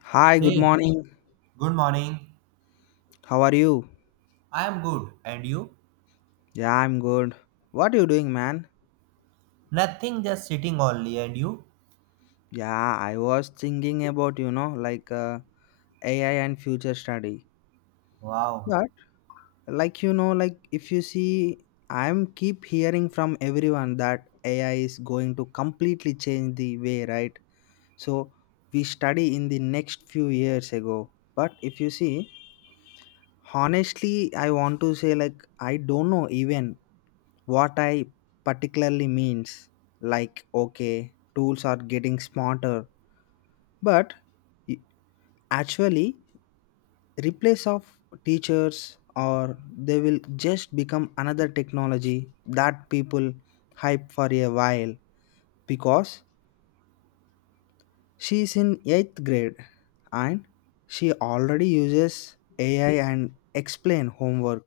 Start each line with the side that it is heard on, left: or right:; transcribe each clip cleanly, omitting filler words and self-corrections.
left: Hi, good
right: Hey,
left: morning.
right: good morning.
left: How are you?
right: I am good. And you?
left: Yeah, I'm good. What are you doing, man?
right: Nothing, just sitting only. And you?
left: Yeah, I was thinking about, like AI and future study.
right: Wow.
left: But like like, if you see, I'm keep hearing from everyone that AI is going to completely change the way, right? So we study in the next few years ago. But if you see, honestly, I want to say, like, I don't know even what I particularly means. Like, okay, tools are getting smarter, but i- actually replace of teachers, or they will just become another technology that people hype for a while because she is in 8th grade, and she already uses ai and explain homework,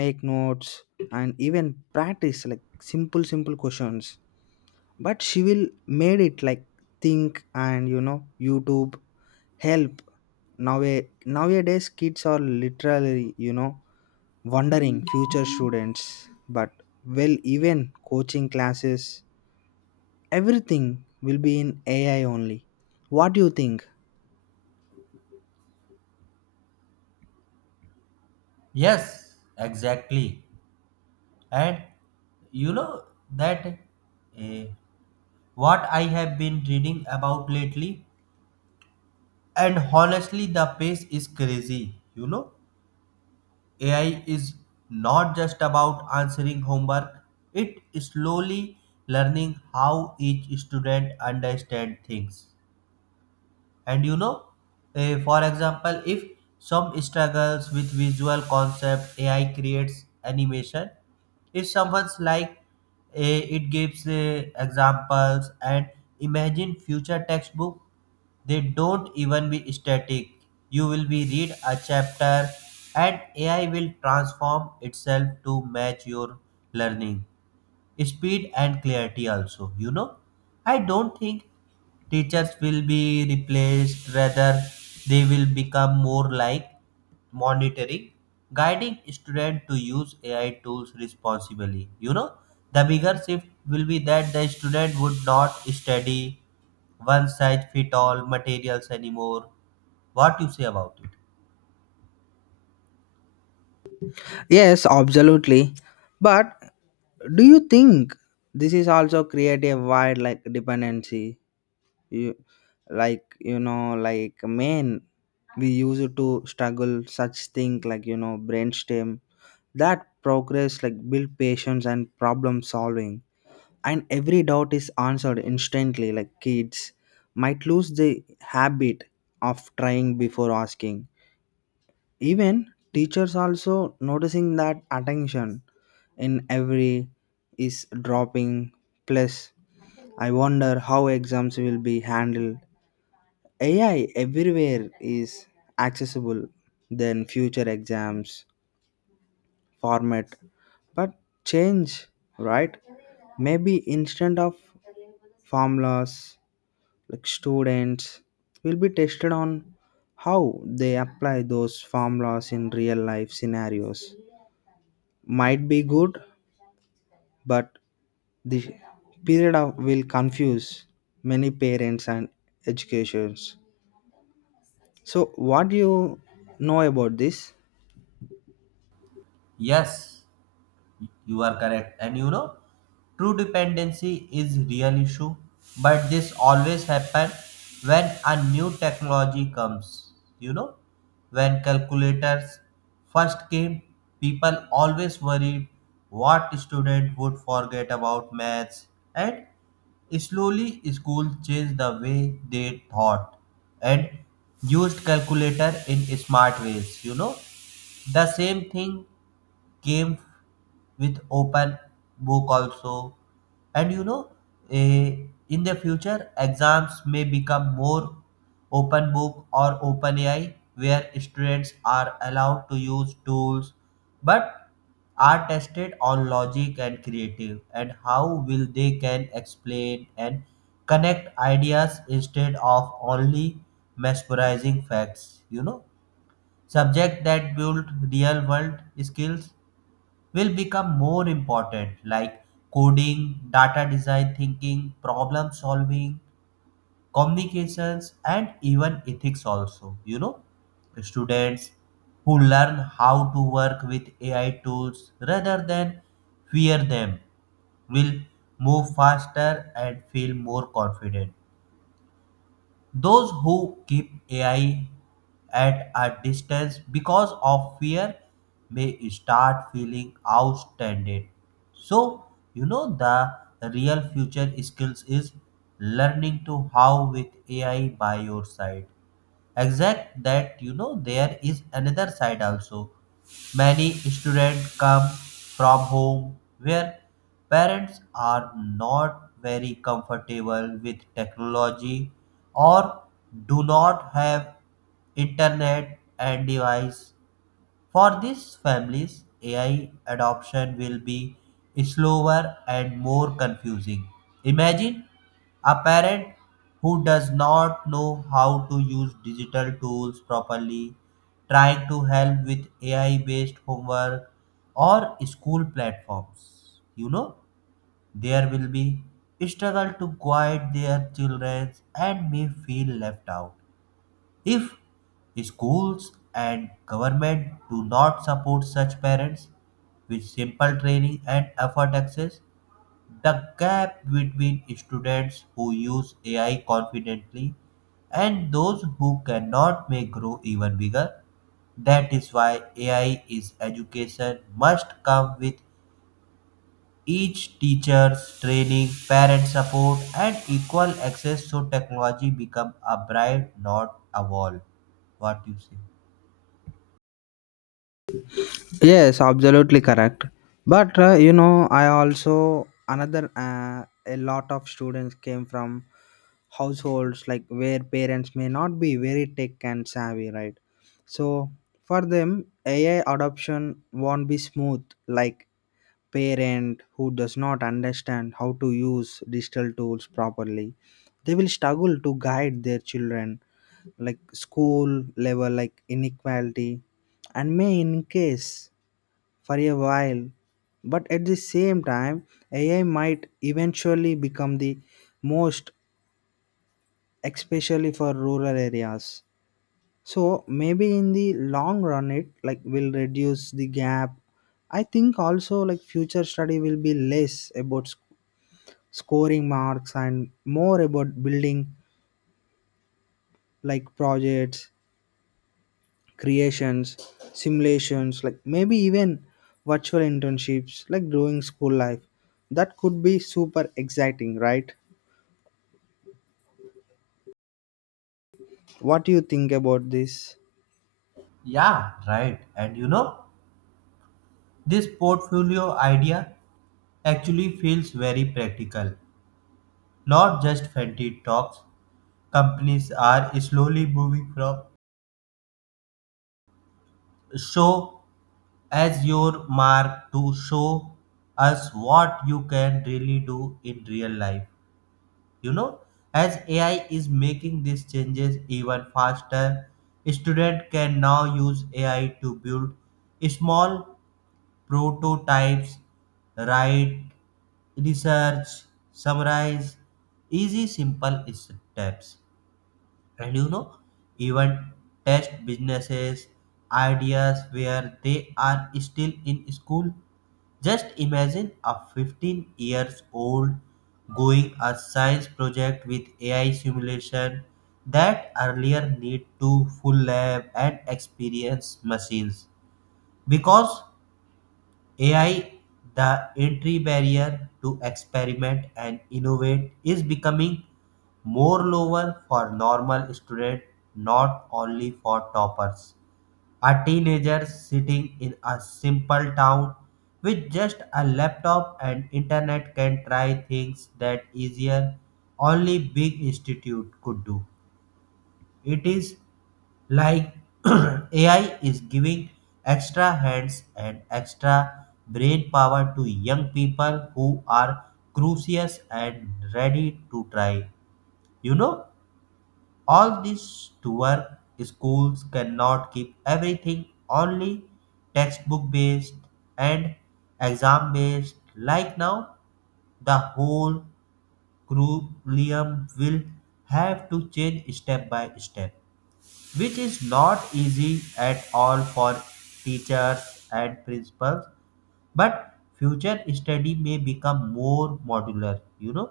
left: make notes, and even practice like simple questions. But she will made it like think, and youtube help now. Nowadays kids are literally, wondering future students. But, well, even coaching classes, everything will be in ai only. What do you think?
right: Yes, exactly. And you know that eh, what I have been reading about lately? And honestly, the pace is crazy. You know, AI is not just about answering homework, it is slowly learning how each student understands things. And you know, for example, if some struggles with visual concept, ai creates animation. If someone's like, it gives examples. And imagine future textbook, they don't even be static. You will be read a chapter and ai will transform itself to match your learning speed and clarity also. You know, I don't think teachers will be replaced, rather they will become more like monitoring, guiding students to use ai tools responsibly. You know, the bigger shift will be that the student would not study one size fit all materials anymore. What you say about it?
left: Yes, absolutely. But do you think this is also create a wide like dependency you, like like men, we used to struggle such thing, like brainstem, that progress like build patience and problem solving, and every doubt is answered instantly, like kids might lose the habit of trying before asking. Even teachers also noticing that attention in every is dropping. Plus, I wonder how exams will be handled. AI everywhere is accessible than future exams format, but change, right? Maybe instead of formulas, like students will be tested on how they apply those formulas in real life scenarios. Might be good, but the period of will confuse many parents and educations. So, what do you know about this?
right: Yes. You are correct. And you know, true dependency is real issue, but this always happen when a new technology comes. You know, when calculators first came, people always worried what student would forget about maths. And slowly, school changed the way they thought and used calculator in smart ways. You know, the same thing came with open book also. And you know, eh, in the future exams may become more open book or open ai, where students are allowed to use tools but are tested on logic and creative and how will they can explain and connect ideas instead of only mesmerizing facts. You know, subject that build real world skills will become more important, like coding, data design thinking, problem solving, communications, and even ethics, also. You know, students who learn how to work with AI tools rather than fear them will move faster and feel more confident. Those who keep AI at a distance because of fear may start feeling outstanded. So, you know, the real future skills is learning to how with AI by your side. Exact that, you know, there is another side also. Many students come from home where parents are not very comfortable with technology or do not have internet and device. For these families, AI adoption will be slower and more confusing. Imagine a parent who does not know how to use digital tools properly, trying to help with AI based homework or school platforms. You know, there will be struggle to guide their children and may feel left out. If schools and government do not support such parents with simple training and effort access, the gap between students who use AI confidently and those who cannot may grow even bigger. That is why AI is education must come with each teachers, training, parent support, and equal access, so technology become a bride, not a wall. What you say?
left: Yes, absolutely correct. But you know, I also another a lot of students came from households like where parents may not be very tech and savvy, right? So for them, AI adoption won't be smooth. Like parent who does not understand how to use digital tools properly, they will struggle to guide their children. Like school level, like inequality, and may in case for a while, but at the same time ai might eventually become the most, especially for rural areas. So maybe in the long run, it like will reduce the gap. I think also like future study will be less about scoring marks and more about building like projects, creations, simulations, like maybe even virtual internships, like during school life. That could be super exciting, right? What do you think about this?
right: Yeah, right. And you know, this portfolio idea actually feels very practical, not just fancy talks. Companies are slowly moving from show as your mark to show us what you can really do in real life. You know, as ai is making these changes even faster, student can now use ai to build small prototypes, write research, summarize easy simple steps. And you know, even test businesses ideas where they are still in school. Just imagine a 15 years old going a science project with AI simulation, that earlier need to full lab and experience machines. Because AI, the entry barrier to experiment and innovate is becoming more lower for normal student, not only for toppers. A teenager sitting in a simple town with just a laptop and internet can try things that easier only big institute could do. It is like AI is giving extra hands and extra brain power to young people who are curious and ready to try. You know? All this to work, schools cannot keep everything only textbook based and exam based. Like now, the whole curriculum will have to change step by step, which is not easy at all for teachers and principals. But future study may become more modular, you know.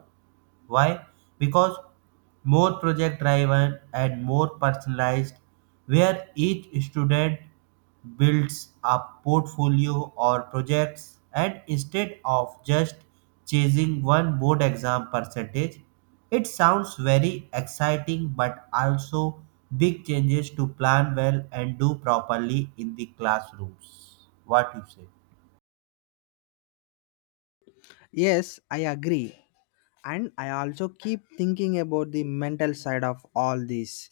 right: Why? Because more project driven and more personalized, where each student builds a portfolio or projects, and instead of just chasing one board exam percentage. It sounds very exciting, but also big changes to plan well and do properly in the classrooms. What you say?
left: Yes, I agree. And I also keep thinking about the mental side of all this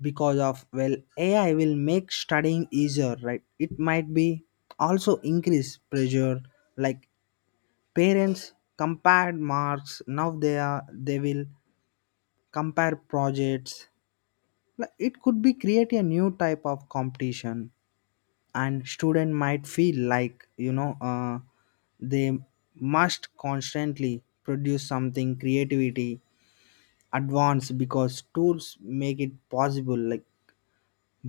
left: because of, well, AI will make studying easier, right? It might be also increase pressure, like parents compared marks. Now they will compare projects. Like, it could be create a new type of competition, and student might feel like they must constantly produce something creativity advanced because tools make it possible, like.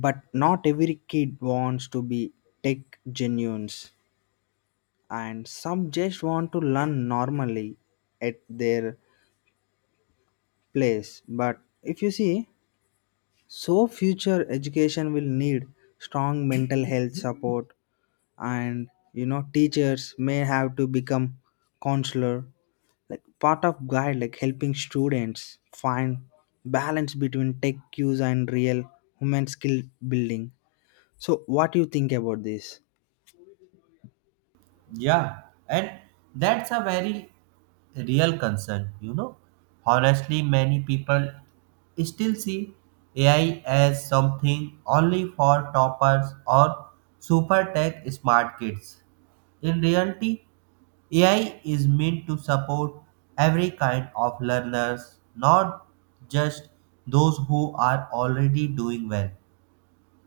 left: But not every kid wants to be tech genuines, and some just want to learn normally at their place. But if you see, so future education will need strong mental health support, and you know, teachers may have to become counselor, like part of guide, like helping students find balance between tech use and real human skill building. So, what do you think about this?
right: Yeah, and that's a very real concern, you know. Honestly, many people still see AI as something only for toppers or super tech smart kids. In reality, AI is meant to support every kind of learners, not just those who are already doing well.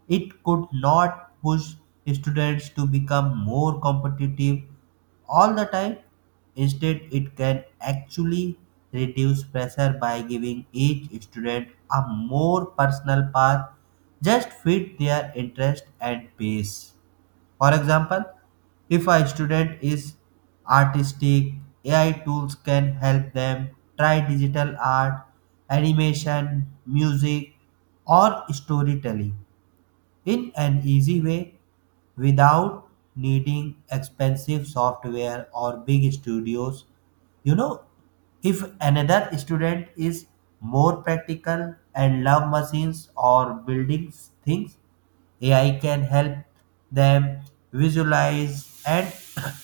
right: It could not push students to become more competitive all the time. Instead, it can actually reduce pressure by giving each student a more personal path just fit their interest and pace. For example, if a student is artistic, AI tools can help them try digital art, animation, music, or storytelling in an easy way without needing expensive software or big studios. You know, if another student is more practical and love machines or building things, AI can help them visualize and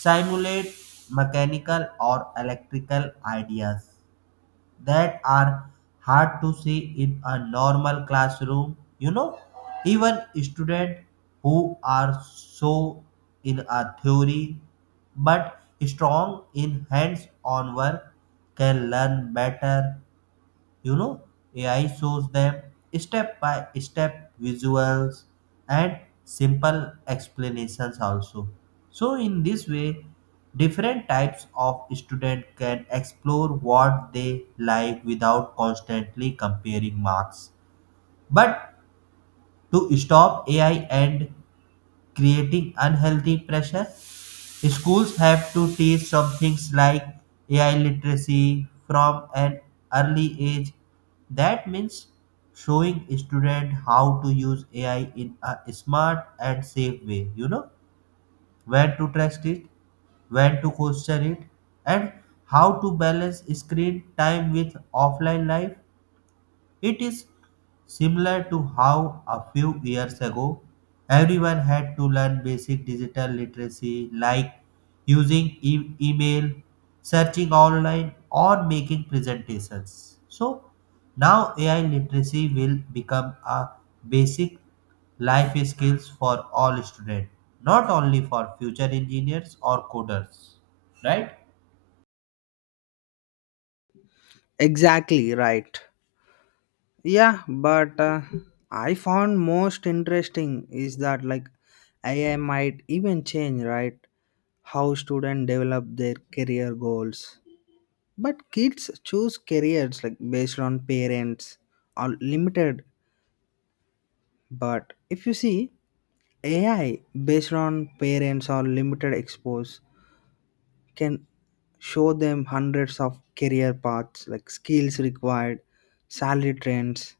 right: simulate mechanical or electrical ideas that are hard to see in a normal classroom. You know, even students who are so in a theory but strong in hands on work can learn better. You know, ai shows them step by step visuals and simple explanations also. So in this way, different types of student can explore what they like without constantly comparing marks. But to stop ai and creating unhealthy pressure, schools have to teach some things like AI literacy from an early age. That means showing student how to use AI in a smart and safe way, you know, when to trust it, when to question it, and how to balance screen time with offline life. It is similar to how a few years ago everyone had to learn basic digital literacy like using email, searching online, or making presentations. So now AI literacy will become a basic life skills for all students, not only for future engineers or coders, right?
left: Exactly right. Yeah, but I found most interesting is that like AI might even change, right? How students develop their career goals. But kids choose careers like based on parents are limited. But if you see, AI based on parents or limited expose, can show them hundreds of career paths, like skills required, salary trends,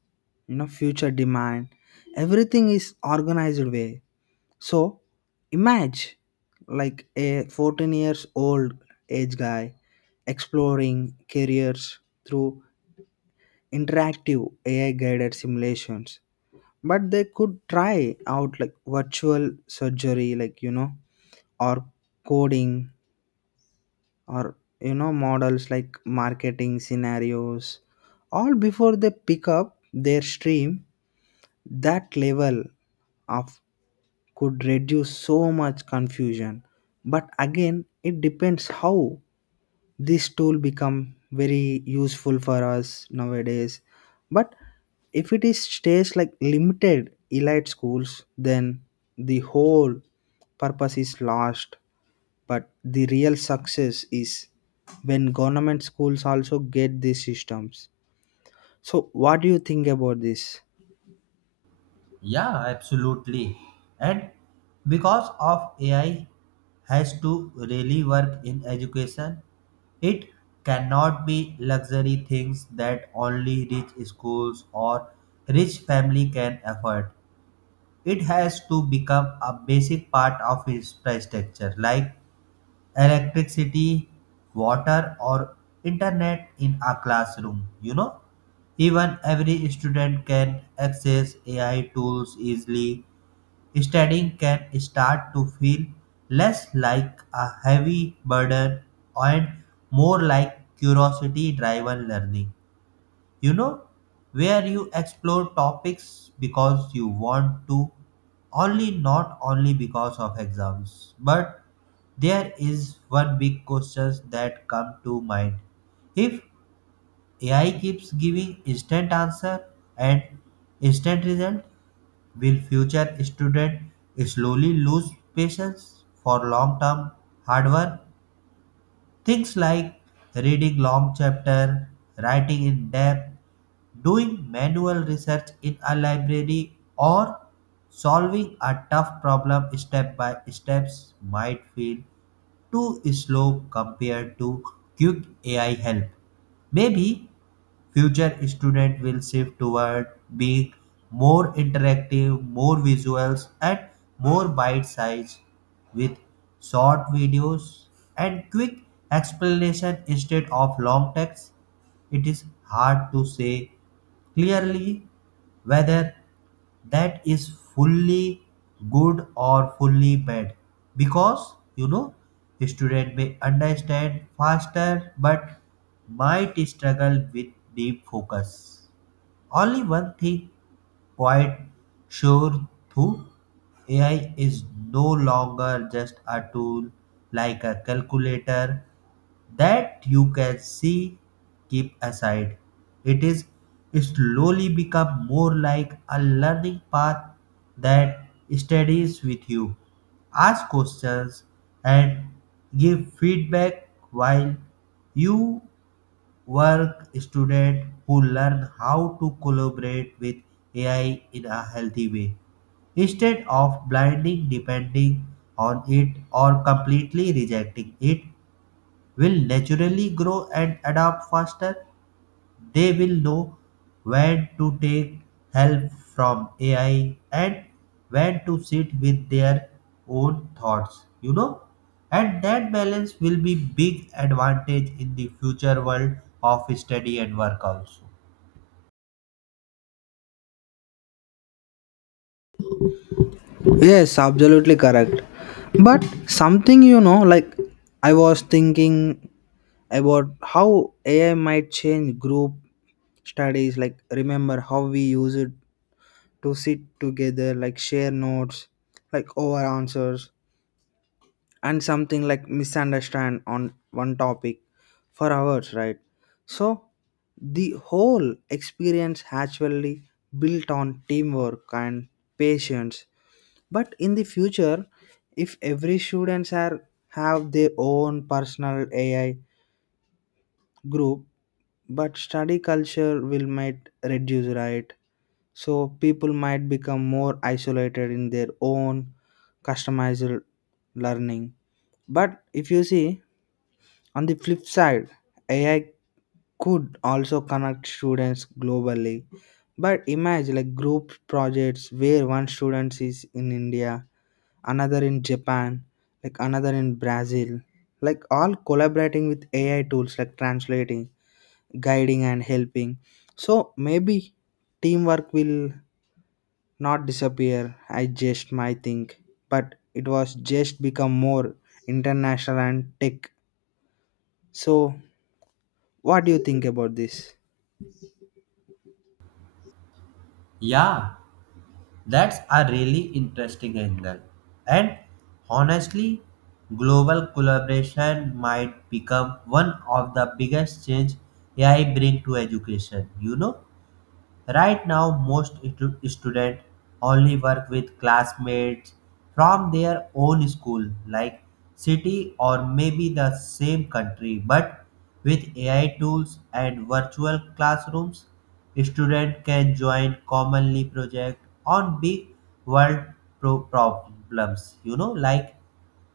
left: you know, future demand, everything is organized way. So imagine like a 14 years old age guy exploring careers through interactive ai guided simulations. But they could try out like virtual surgery, like you know, or coding, or you know, models like marketing scenarios, all before they pick up their stream. That level of could reduce so much confusion. But again, it depends how this tool become very useful for us nowadays. But if it is stays like limited elite schools, then the whole purpose is lost. But the real success is when government schools also get these systems. So what do you think about this?
right: Yeah, absolutely. And because of AI has to really work in education, it cannot be luxury things that only rich schools or rich family can afford. It has to become a basic part of infrastructure like electricity, water, or internet in a classroom. You know, even every student can access AI tools easily. Studying can start to feel less like a heavy burden and more like curiosity driven learning. You know, where you explore topics because you want to, only not only because of exams. But there is one big question that come to mind. If AI keeps giving instant answer and instant result, will future student slowly lose patience for long-term hard work? Things like reading long chapter, writing in depth, doing manual research in a library, or solving a tough problem step by steps might feel too slow compared to quick AI help. Maybe future student will shift toward being more interactive, more visuals, and more bite sized, with short videos and quick explanation instead of long text. It is hard to say clearly whether that is fully good or fully bad, because, you know, student may understand faster but might struggle with deep focus. Only one thing quite sure, through ai is no longer just a tool like a calculator that you can see keep aside. It is slowly become more like a learning path that studies with you, ask questions and give feedback while you work. Student who learn how to collaborate with AI in a healthy way instead of blindly depending on it or completely rejecting it will naturally grow and adapt faster. They will know when to take help from AI and when to sit with their own thoughts, you know. And that balance will be big advantage in the future world of study and work also.
left: Yes, absolutely correct. But something, you know, like, I was thinking about how ai might change group studies, like remember how we use it to sit together, like share notes, like over answers, and something like misunderstand on one topic for hours, right? So the whole experience actually built on teamwork and patience. But in the future, if every students are have their own personal ai group, but study culture will might reduce, right? So people might become more isolated in their own customized learning. But if you see, on the flip side, AI could also connect students globally. But imagine like group projects where one student is in India, another in Japan, like another in Brazil, like all collaborating with AI tools like translating, guiding, and helping. So maybe teamwork will not disappear, I just might think, but it was just become more international and tech. So what do you think about this?
right: Yeah, that's a really interesting angle. And honestly, global collaboration might become one of the biggest change AI bring to education. You know, right now, most students only work with classmates from their own school, like city or maybe the same country. But with AI tools and virtual classrooms, students can join commonly project on big world problems. You know, like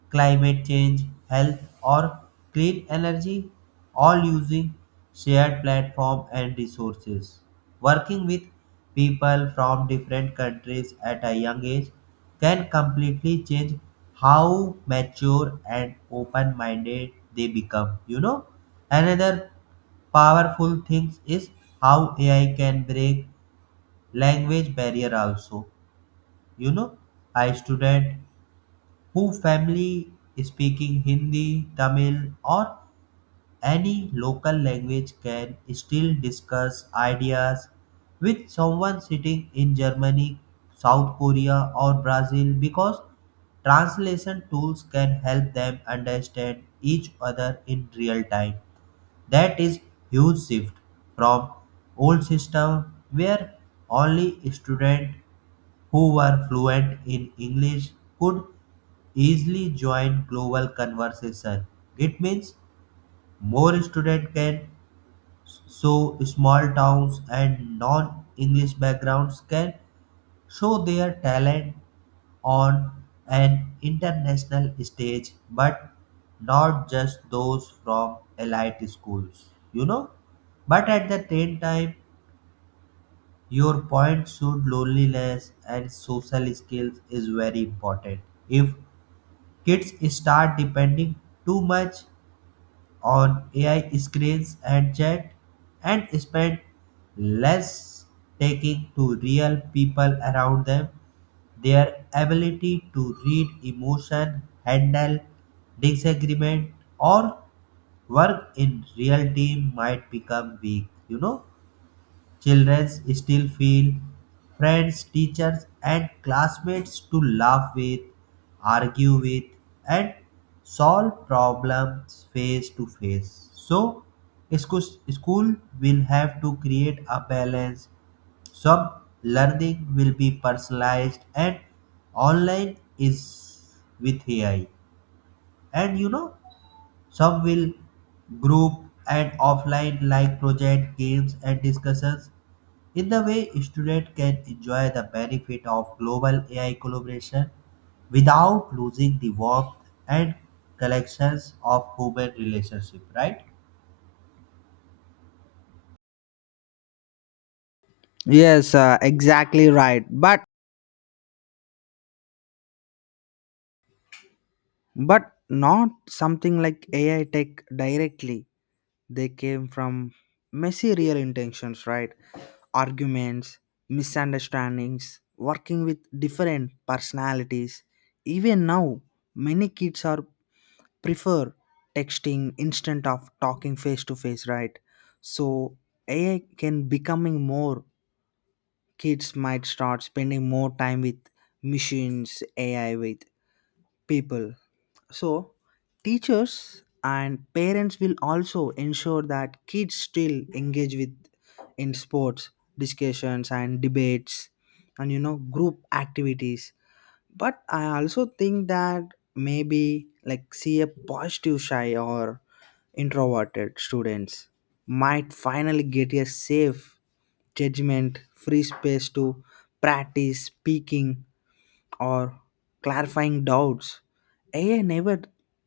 right: climate change, health, or clean energy, all using shared platform and resources. Working with people from different countries at a young age can completely change how mature and open-minded they become. You know, another powerful thing is how AI can break language barrier also. You know, a student who family speaking Hindi, Tamil, or any local language can still discuss ideas with someone sitting in Germany, South Korea, or Brazil, because translation tools can help them understand each other in real time. That is huge shift from old system where only students who were fluent in English could easily join global conversation. It means more students can, so small towns and non-English backgrounds can show their talent on an international stage, but not just those from elite schools, you know. But at the same time, your point should loneliness and social skills is very important. If kids start depending too much on AI screens and chat and spend less taking to real people around them. Their ability to read emotion, handle disagreement, or work in real team might become weak, you know. Children still feel friends, teachers, and classmates to laugh with, argue with, and solve problems face to face. So, scho- school will have to create a balance. Some learning will be personalized, and online is with AI. And you know, some will group and offline like project games and discussions in the way, students can enjoy the benefit of global AI collaboration without losing the warmth and collections of human relationship, right?
left: Yes, exactly right. But not something like AI tech directly. They came from messy real intentions, right? Arguments, misunderstandings, working with different personalities. Even now, many kids are prefer texting instead of talking face to face, right? So AI can becoming more, kids might start spending more time with machines, AI with people. So, teachers and parents will also ensure that kids still engage with in sports, discussions and debates, and you know, group activities. But I also think that maybe like see a positive shy or introverted students might finally get a safe judgment free space to practice speaking or clarifying doubts. AI never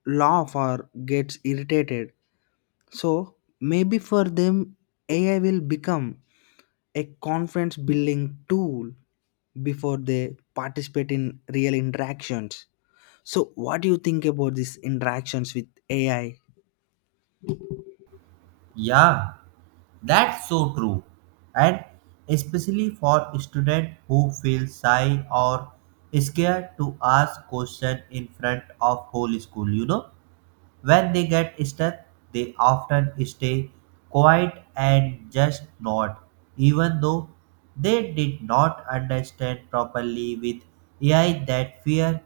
left: laugh or gets irritated. So maybe for them AI will become a confidence building tool before they participate in real interactions. So what do you think about these interactions with AI?
right: Yeah, that's so true. And especially for students who feel shy or scared to ask question in front of whole school, you know? When they get stuck, they often stay quiet and just nod, even though they did not understand properly with AI that fear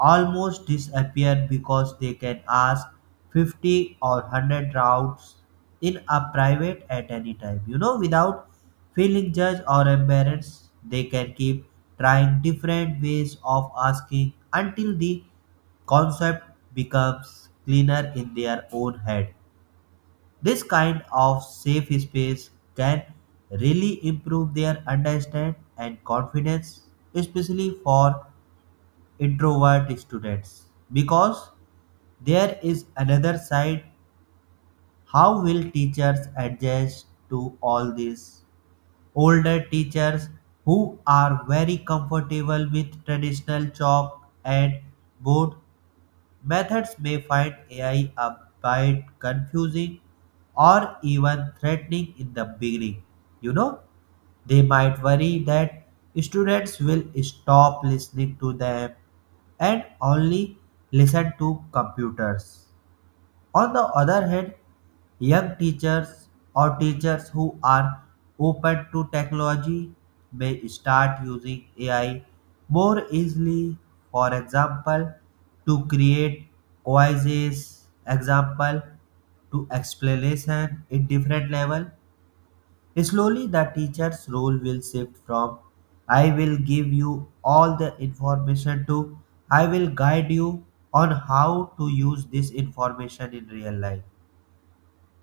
right: almost disappears because they can ask 50 or 100 routes in a private at any time, you know, without feeling judged or embarrassed. They can keep trying different ways of asking until the concept becomes cleaner in their own head. This kind of safe space can really improve their understanding and confidence, especially for introvert students, because there is another side. How will teachers adjust to all this? Older teachers who are very comfortable with traditional chalk and board methods may find AI a bit confusing or even threatening in the beginning. You know, they might worry that students will stop listening to them and only listen to computers. On the other hand, young teachers or teachers who are open to technology may start using AI more easily, for example, to create quizzes, example to explanation in different level. Slowly the teacher's role will shift from I will give you all the information to I will guide you on how to use this information in real life.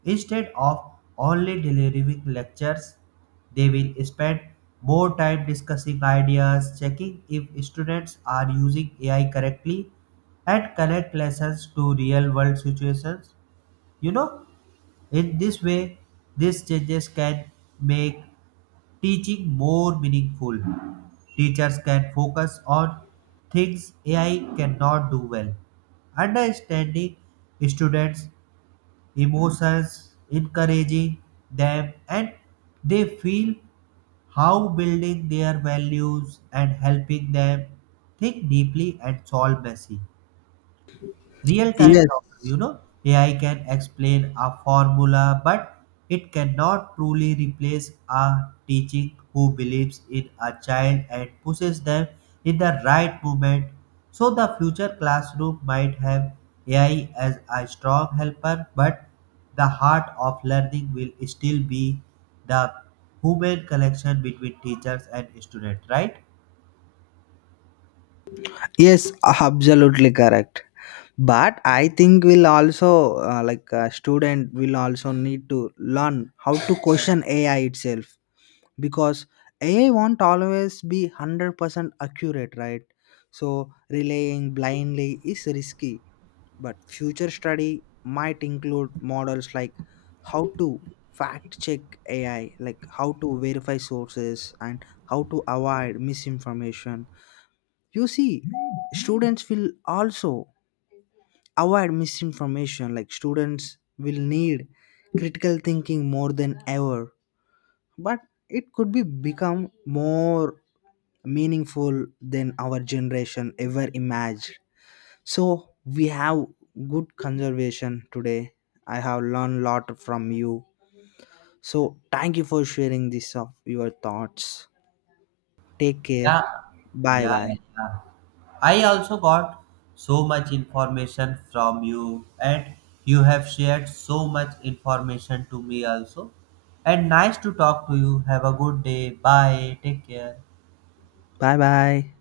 right: Instead of only delivering lectures, they will spend more time discussing ideas, checking if students are using AI correctly, and connect lessons to real world situations. You know, in this way, these changes can make teaching more meaningful. Teachers can focus on things AI cannot do well. Understanding students emotions, encouraging them, and they feel how building their values and helping them think deeply and solve messy real time
left: Yes,
right: problem, you know. AI can explain a formula, but it cannot truly replace a teaching who believes in a child and pushes them in the right moment. So the future classroom might have AI as a strong helper, but the heart of learning will still be the human connection between teachers and students, right?
left: yes, absolutely correct. But I think we'll also like, a student will also need to learn how to question AI itself because AI won't always be 100% accurate, right? So, relying blindly is risky, but future study might include models like how to fact check AI, like how to verify sources and how to avoid misinformation. You see, students will also avoid misinformation, like, students will need critical thinking more than ever. But it could be become more meaningful than our generation ever imagined. So we have good conservation today. I have learned a lot from you. So thank you for sharing this of your thoughts. Take care.
right: Yeah.
left: Bye
right: Yeah.
left: bye.
right: Yeah, I also got so much information from you, and you have shared so much information to me also. And nice to talk to you. Have a good day. Bye. Take care.
left: Bye bye.